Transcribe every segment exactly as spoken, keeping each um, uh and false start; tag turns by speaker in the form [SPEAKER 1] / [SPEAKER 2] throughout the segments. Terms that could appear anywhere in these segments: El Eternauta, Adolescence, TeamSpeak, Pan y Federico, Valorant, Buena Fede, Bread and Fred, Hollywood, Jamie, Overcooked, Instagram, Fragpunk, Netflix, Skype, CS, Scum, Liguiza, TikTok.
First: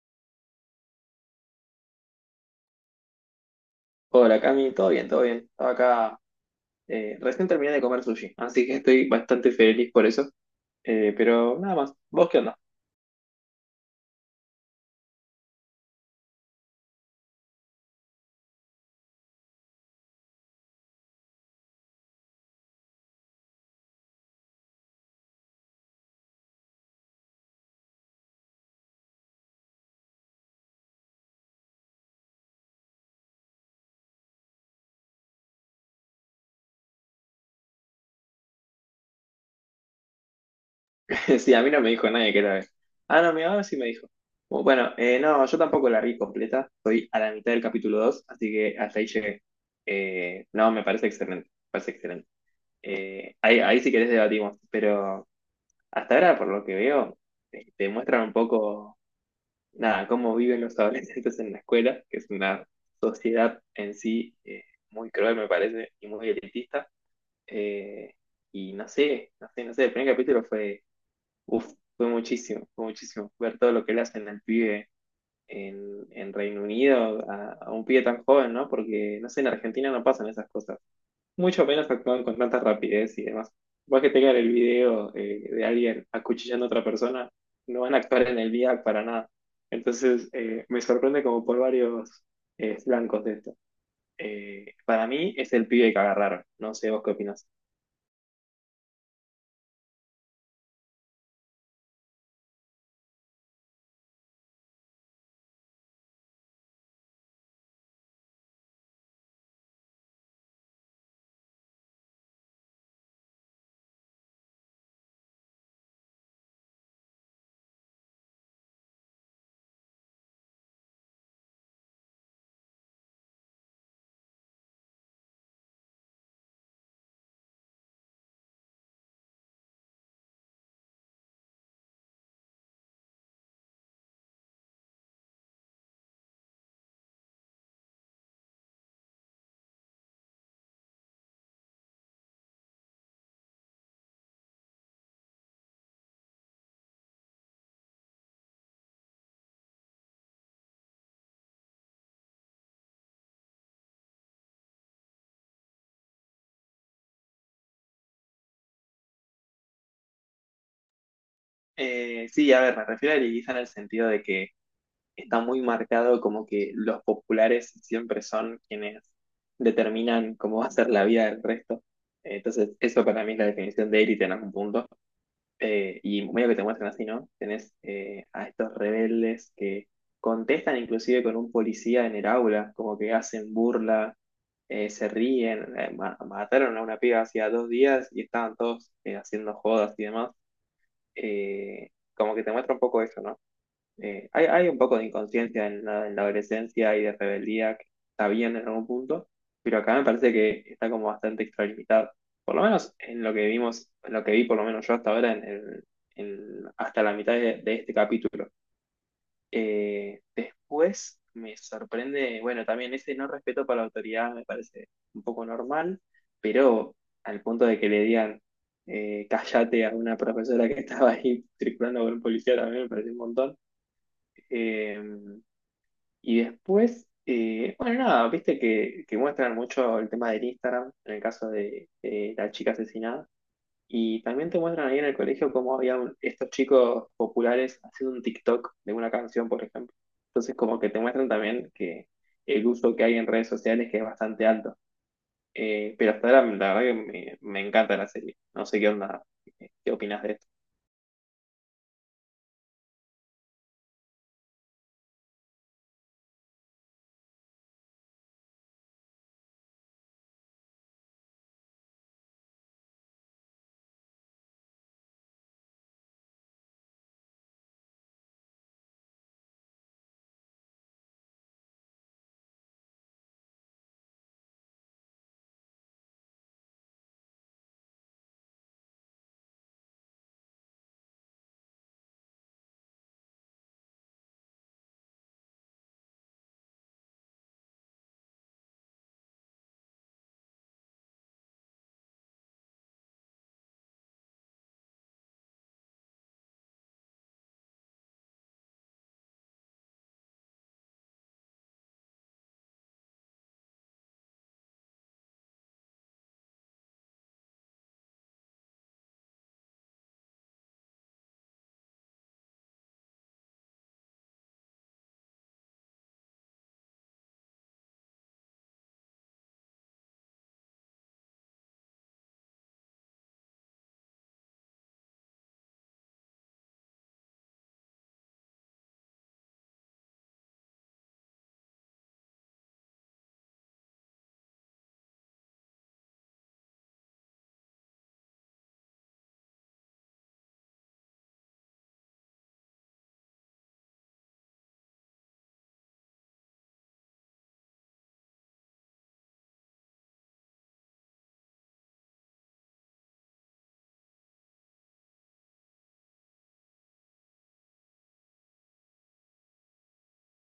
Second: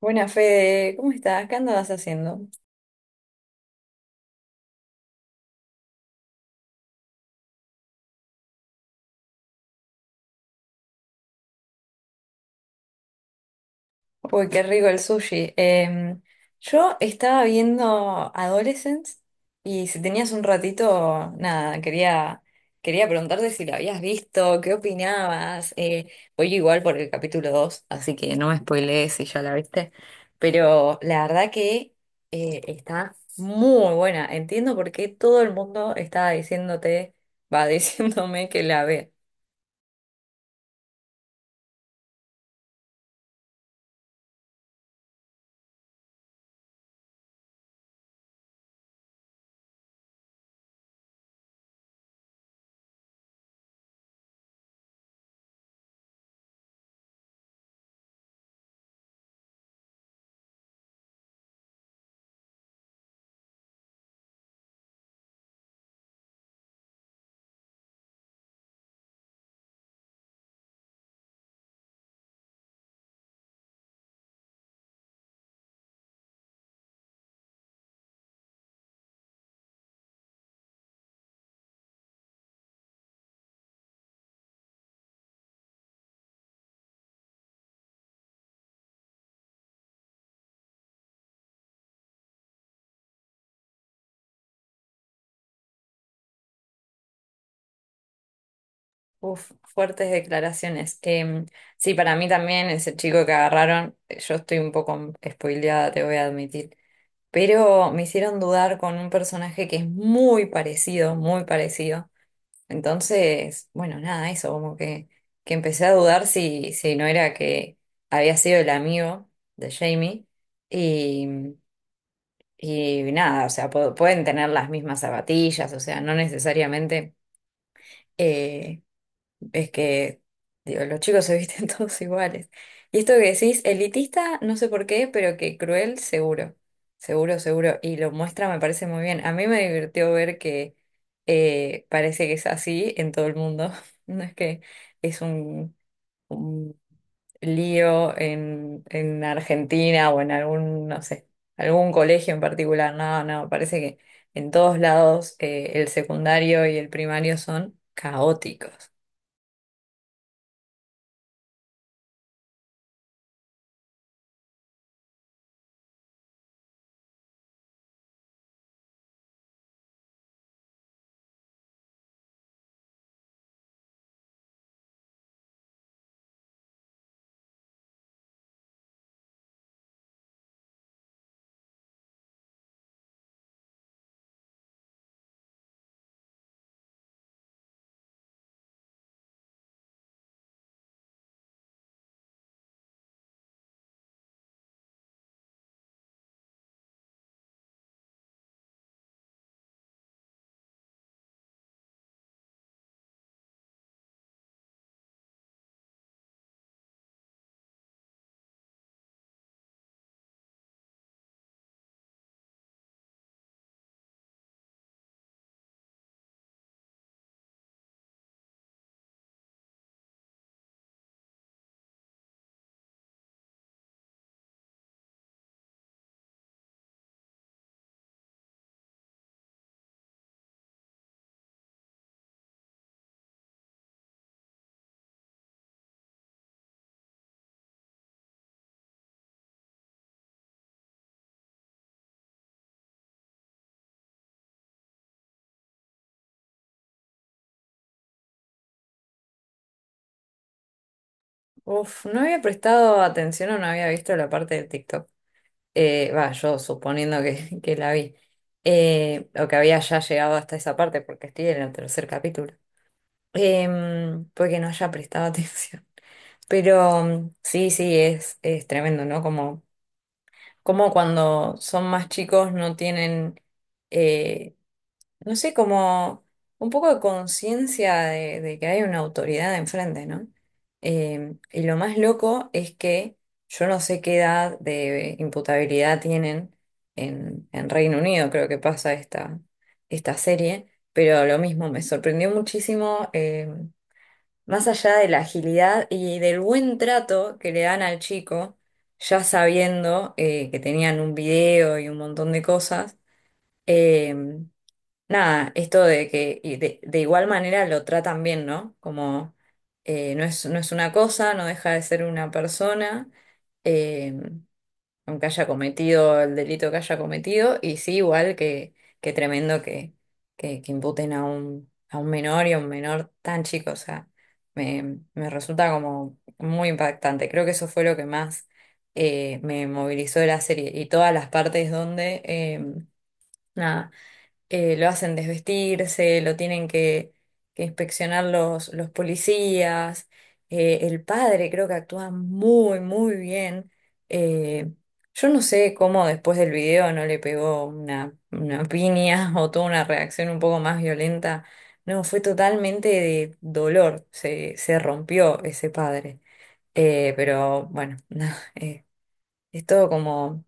[SPEAKER 1] Buena Fede, ¿cómo estás? ¿Qué andabas haciendo?
[SPEAKER 2] Hola Cami, todo bien, todo bien. Estaba acá, eh, recién terminé de comer sushi, así que estoy bastante feliz por eso. Eh, pero nada más, ¿vos qué onda?
[SPEAKER 1] Uy, qué rico el sushi. Eh, yo estaba viendo Adolescence y si tenías un ratito, nada, quería, quería preguntarte si lo habías visto, qué opinabas. Eh, voy igual por el capítulo dos, así que no me spoilees si ya la viste. Pero la verdad que eh, está muy buena. Entiendo por qué todo el mundo estaba diciéndote, va diciéndome que la vea.
[SPEAKER 2] Sí, a mí no me dijo nadie que era vez. Ah, no, mi ahora sí me dijo. Bu- Bueno, eh, no, yo tampoco la vi completa, estoy a la mitad del capítulo dos, así que hasta ahí llegué. Eh, no, me parece excelente, me parece excelente. Eh, ahí, ahí si querés debatimos, pero hasta ahora, por lo que veo, eh, te muestran un poco nada, cómo viven los adolescentes en la escuela, que es una sociedad en sí eh, muy cruel, me parece, y muy elitista. Eh, y no sé, no sé, no sé, el primer capítulo fue, uf, fue muchísimo, fue muchísimo. Ver todo lo que le hacen al pibe en, en Reino Unido, a, a un pibe tan joven, ¿no? Porque, no sé, en Argentina no pasan esas cosas, mucho menos actúan con tanta rapidez y demás. Vos que tengan el video eh, de alguien acuchillando a otra persona, no van a actuar en el día para nada. Entonces, eh, me sorprende como por varios eh, flancos de esto. Eh, para mí es el pibe que agarraron, no sé vos qué opinás.
[SPEAKER 1] Uf, fuertes declaraciones. Em, sí, para mí también ese chico que agarraron, yo estoy un poco spoileada, te voy a admitir, pero me hicieron dudar con un personaje que es muy parecido, muy parecido. Entonces, bueno, nada, eso, como que, que empecé a dudar si, si no era que había sido el amigo de Jamie y, y nada, o sea, pu- pueden tener las mismas zapatillas, o sea, no necesariamente... eh, es que, digo, los chicos se visten todos iguales. Y esto que decís, elitista, no sé por qué, pero que cruel, seguro. Seguro, seguro. Y lo muestra, me parece muy bien. A mí me divirtió ver que eh, parece que es así en todo el mundo. No es que es un, un lío en, en Argentina o en algún, no sé, algún colegio en particular. No, no, parece que en todos lados eh, el secundario y el primario son caóticos.
[SPEAKER 2] Eh, sí, a ver, me refiero a Liguiza en el sentido de que está muy marcado como que los populares siempre son quienes determinan cómo va a ser la vida del resto. Eh, Entonces, eso para mí es la definición de élite en algún punto. Eh, y medio que te muestran así, ¿no? Tenés eh, a estos rebeldes que contestan inclusive con un policía en el aula, como que hacen burla, eh, se ríen, eh, ma- mataron a una piba hacía dos días y estaban todos eh, haciendo jodas y demás. Eh, Como que te muestra un poco eso, ¿no? Eh, hay, hay un poco de inconsciencia en la, en la adolescencia y de rebeldía que está bien en algún punto, pero acá me parece que está como bastante extralimitado. Por lo menos en lo que vimos, en lo que vi por lo menos yo hasta ahora, en, el- en- hasta la mitad de, de este capítulo. Eh, después me sorprende, bueno, también ese no respeto para la autoridad me parece un poco normal, pero al punto de que le digan eh, cállate a una profesora que estaba ahí circulando con un policía también me parece un montón. Eh, y después, eh, bueno, nada, viste que, que muestran mucho el tema del Instagram, en el caso de eh, la chica asesinada. Y también te muestran ahí en el colegio cómo había un- estos chicos populares haciendo un TikTok de una canción, por ejemplo. Entonces, como que te muestran también que el uso que hay en redes sociales que es bastante alto. Eh, pero hasta ahora, la verdad que me, me encanta la serie. No sé qué onda, eh, qué opinas de eso.
[SPEAKER 1] Uf, no había prestado atención o no había visto la parte del TikTok. Eh, va, yo suponiendo que, que la vi. Eh, o que había ya llegado hasta esa parte porque estoy en el tercer capítulo. Em, porque no haya prestado atención. Pero mm, sí, sí, es, es tremendo, ¿no? Como, como cuando son más chicos no tienen eh, no sé, como un poco de conciencia de, de que hay una autoridad enfrente, ¿no? Eh, y lo más loco es que yo no sé qué edad de imputabilidad tienen en, en Reino Unido, creo que pasa esta, esta serie, pero lo mismo, me sorprendió muchísimo, eh, más allá de la agilidad y del buen trato que le dan al chico, ya sabiendo eh, que tenían un video y un montón de cosas. em, Nada, esto de que y de, de igual manera lo tratan bien, ¿no? Como eh, no es, no es una cosa, no deja de ser una persona, eh, aunque haya cometido el delito que haya cometido, y sí, igual que, que tremendo que, que, que imputen a un, a un menor y a un menor tan chico, o sea, me, me resulta como muy impactante. Creo que eso fue lo que más eh, me movilizó de la serie y todas las partes donde... em, nada eh, lo hacen desvestirse, lo tienen que, que inspeccionar los, los policías, eh, el padre creo que actúa muy, muy bien. eh, yo no sé cómo después del video no le pegó una, una piña o tuvo una reacción un poco más violenta. No, fue totalmente de dolor, se, se rompió ese padre. Eh, pero bueno, no, eh, es todo como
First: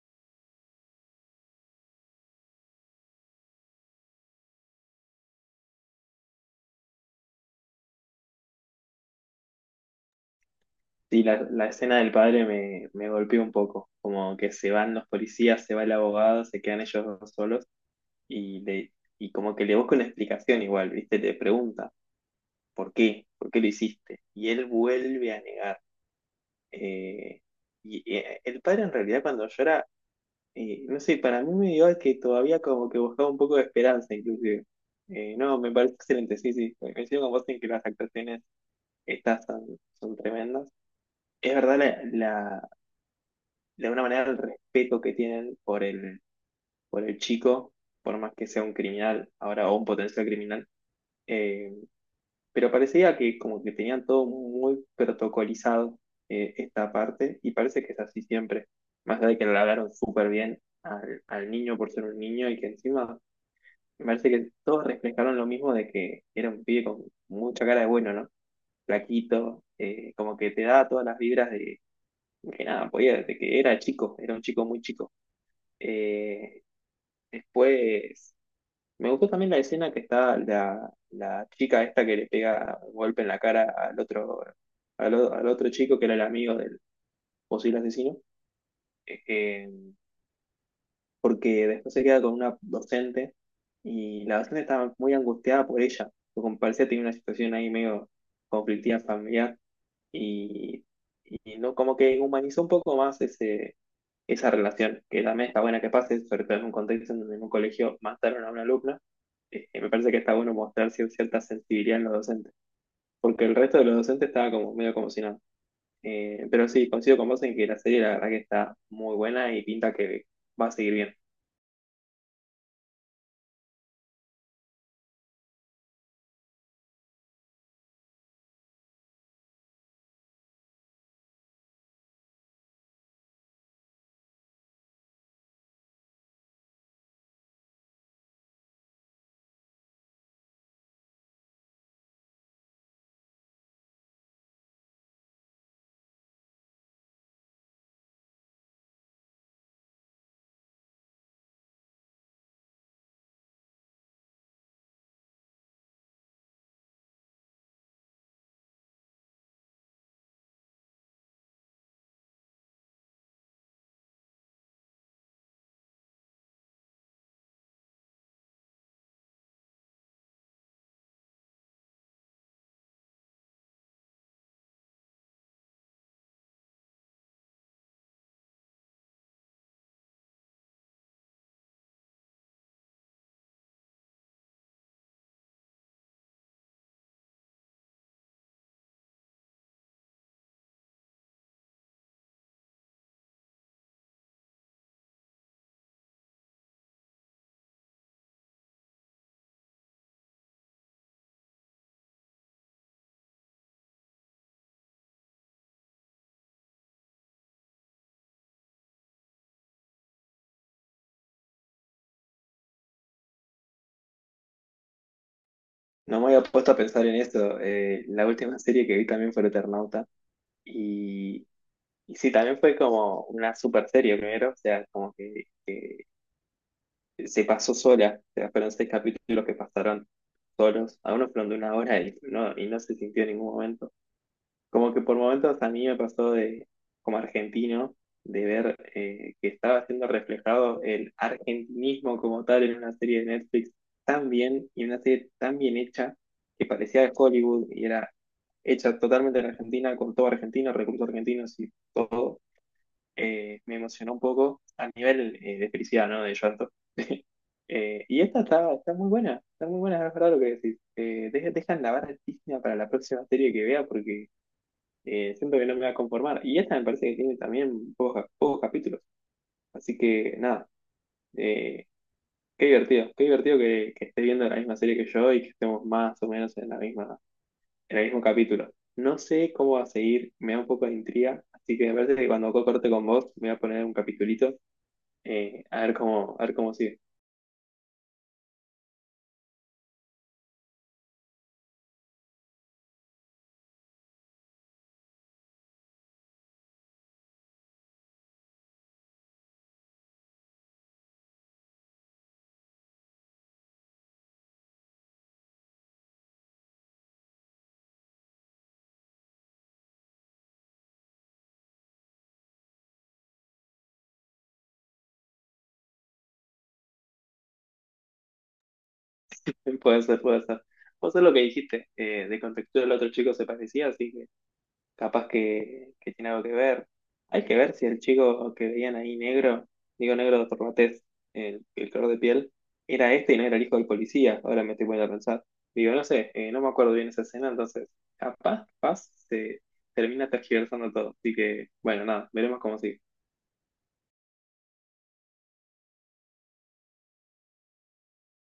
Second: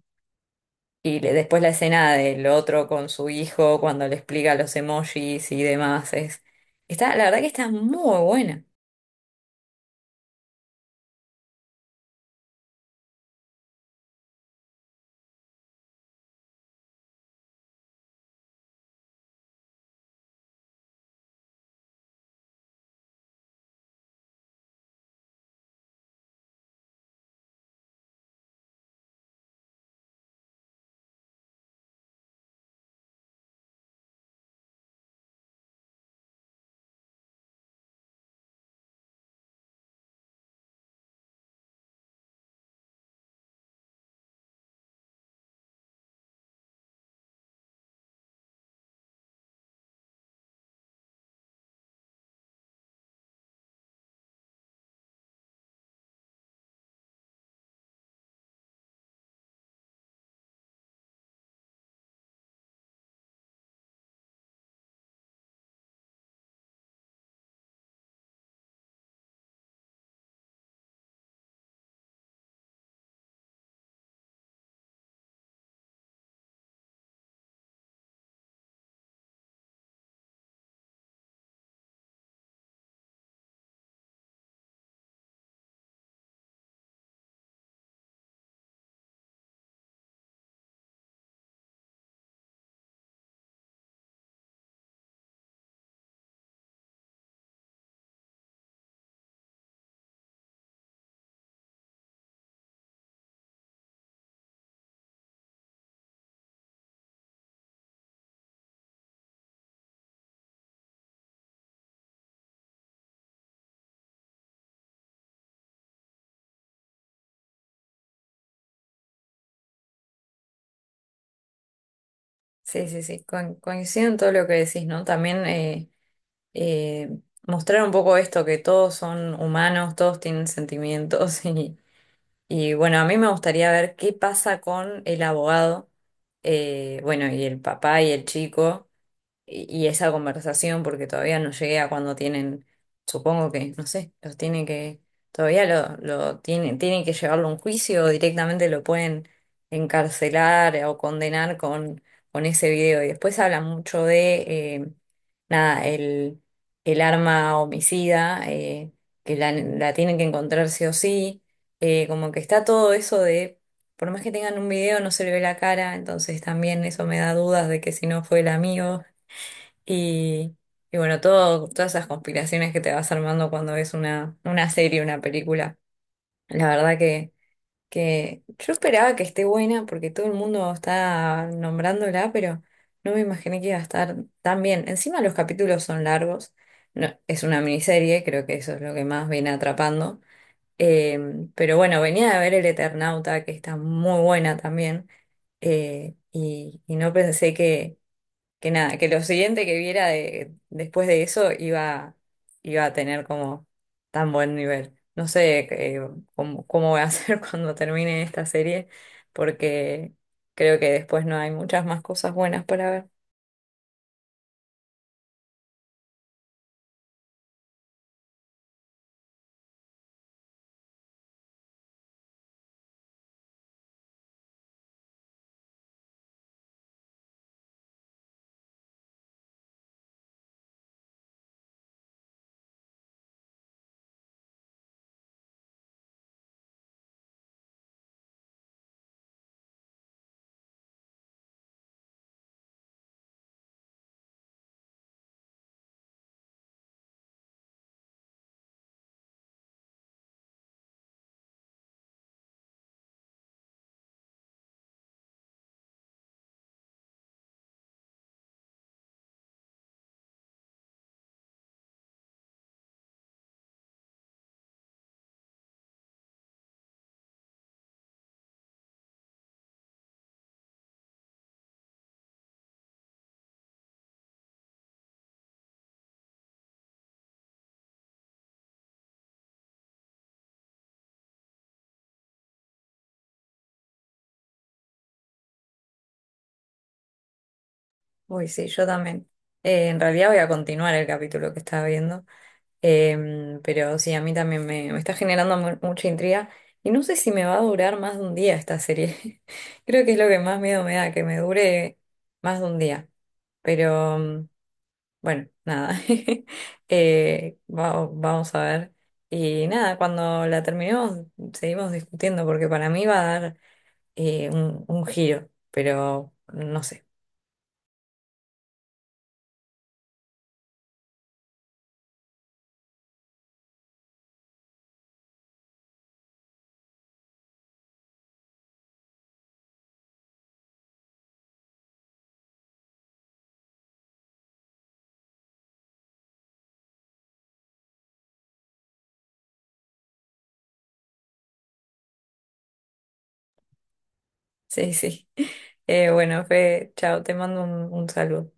[SPEAKER 1] y le- después la escena del otro con su hijo cuando le explica los emojis y demás es está, la verdad que está muy buena.
[SPEAKER 2] Sí, la, la escena del padre me, me golpeó un poco, como que se van los policías, se va el abogado, se quedan ellos dos solos y, le, y como que le busca una explicación igual, ¿viste? Le pregunta, ¿por qué? ¿Por qué lo hiciste? Y él vuelve a negar. eh, y eh, el padre en realidad cuando llora, eh, no sé, para mí me dio que todavía como que buscaba un poco de esperanza inclusive. Eh, no, me parece excelente, sí, sí, coincido con vos en que las actuaciones estas son, son tremendas. Es verdad la, la- de alguna manera el respeto que tienen por el, por el chico, por más que sea un criminal ahora o un potencial criminal. Eh, pero parecía que como que tenían todo muy protocolizado eh, esta parte y parece que es así siempre, más allá de que le hablaron súper bien al, al niño por ser un niño y que encima me parece que todos reflejaron lo mismo de que era un pibe con mucha cara de bueno, ¿no? Flaquito, eh, como que te da todas las vibras de que nada, podía, de que era chico, era un chico muy chico. Eh, Después, me gustó también la escena que está la, la chica esta que le pega un golpe en la cara al otro, al, o- al otro chico que era el amigo del posible asesino, eh, eh, porque después se queda con una docente y la docente estaba muy angustiada por ella, porque como parecía tenía una situación ahí medio conflictiva familiar y, y no, como que humanizó un poco más ese, esa relación, que también está buena que pase, sobre todo en un contexto en donde en un colegio mataron a una alumna. Eh, me parece que está bueno mostrar cier- cierta sensibilidad en los docentes, porque el resto de los docentes estaba como medio como si nada. Eh, pero sí, coincido con vos en que la serie la verdad que está muy buena y pinta que va a seguir bien.
[SPEAKER 1] Sí, sí, sí. Con- coincido en todo lo que decís, ¿no? También eh, eh, mostrar un poco esto, que todos son humanos, todos tienen sentimientos y, y bueno, a mí me gustaría ver qué pasa con el abogado, eh, bueno, y el papá y el chico. Y, y esa conversación, porque todavía no llegué a cuando tienen, supongo que, no sé, los tiene que, todavía lo, lo tienen, tienen que llevarlo a un juicio o directamente lo pueden encarcelar eh, o condenar con, con ese video. Y después habla mucho de, eh, nada, el, el arma homicida, eh, que la, la tienen que encontrar sí o sí, eh, como que está todo eso de... Por más que tengan un video, no se le ve la cara, entonces también eso me da dudas de que si no fue el amigo. Y, y bueno, todo, todas esas conspiraciones que te vas armando cuando ves una, una serie, una película. La verdad que, que yo esperaba que esté buena porque todo el mundo está nombrándola, pero no me imaginé que iba a estar tan bien. Encima los capítulos son largos. No, es una miniserie, creo que eso es lo que más viene atrapando. Eh, pero bueno, venía de ver El Eternauta, que está muy buena también. Eh, y, y no pensé que que nada, que lo siguiente que viera de- después de eso iba, iba a tener como tan buen nivel. No sé eh, cómo, cómo voy a hacer cuando termine esta serie, porque creo que después no hay muchas más cosas buenas para ver.
[SPEAKER 2] No me había puesto a pensar en eso, eh, la última serie que vi también fue El Eternauta y, y sí, también fue como una super serie primero, o sea, como que se pasó sola, o sea, fueron seis capítulos que pasaron solos, algunos fueron de una hora y no, y no se sintió en ningún momento. Como que por momentos a mí me pasó de, como argentino, de ver eh, que estaba siendo reflejado el argentinismo como tal en una serie de Netflix tan bien y una serie tan bien hecha que parecía de Hollywood y era hecha totalmente en Argentina, con todo argentino, recursos argentinos y todo, eh, me emocionó un poco a nivel eh, de felicidad, ¿no? De llanto. Eh, y esta está, está muy buena, está muy buena, es verdad lo que decís. Eh, deja- dejan la barra altísima para la próxima serie que vea porque eh, siento que no me va a conformar. Y esta me parece que tiene también pocos, pocos capítulos. Así que nada, eh, qué divertido, qué divertido que, que esté viendo la misma serie que yo y que estemos más o menos en la misma, en el mismo capítulo. No sé cómo va a seguir, me da un poco de intriga, así que me parece que cuando corte con vos me voy a poner un capitulito, eh, a ver cómo, a ver cómo sigue.
[SPEAKER 1] Uy, sí, yo también. Eh, en realidad voy a continuar el capítulo que estaba viendo. Em, pero sí, a mí también me, me está generando mu- mucha intriga y no sé si me va a durar más de un día esta serie. Creo que es lo que más miedo me da, que me dure más de un día. Pero mm, bueno, nada, Eh, va- vamos a ver. Y nada, cuando la terminemos seguimos discutiendo porque para mí va a dar eh, un, un giro, pero no sé.
[SPEAKER 2] Puede ser, puede ser. Vos es lo que dijiste, eh, de contextura el otro chico se parecía, así que capaz que, que tiene algo que ver. Hay que ver si el chico que veían ahí negro, digo negro por la tez, el, el color de piel, era este y no era el hijo del policía. Ahora me estoy poniendo a pensar. Digo, no sé, eh, no me acuerdo bien esa escena, entonces capaz, capaz se termina tergiversando todo. Así que, bueno, nada, veremos cómo sigue.
[SPEAKER 1] Sí, sí. Eh, bueno, Fe, chao, te mando un, un saludo.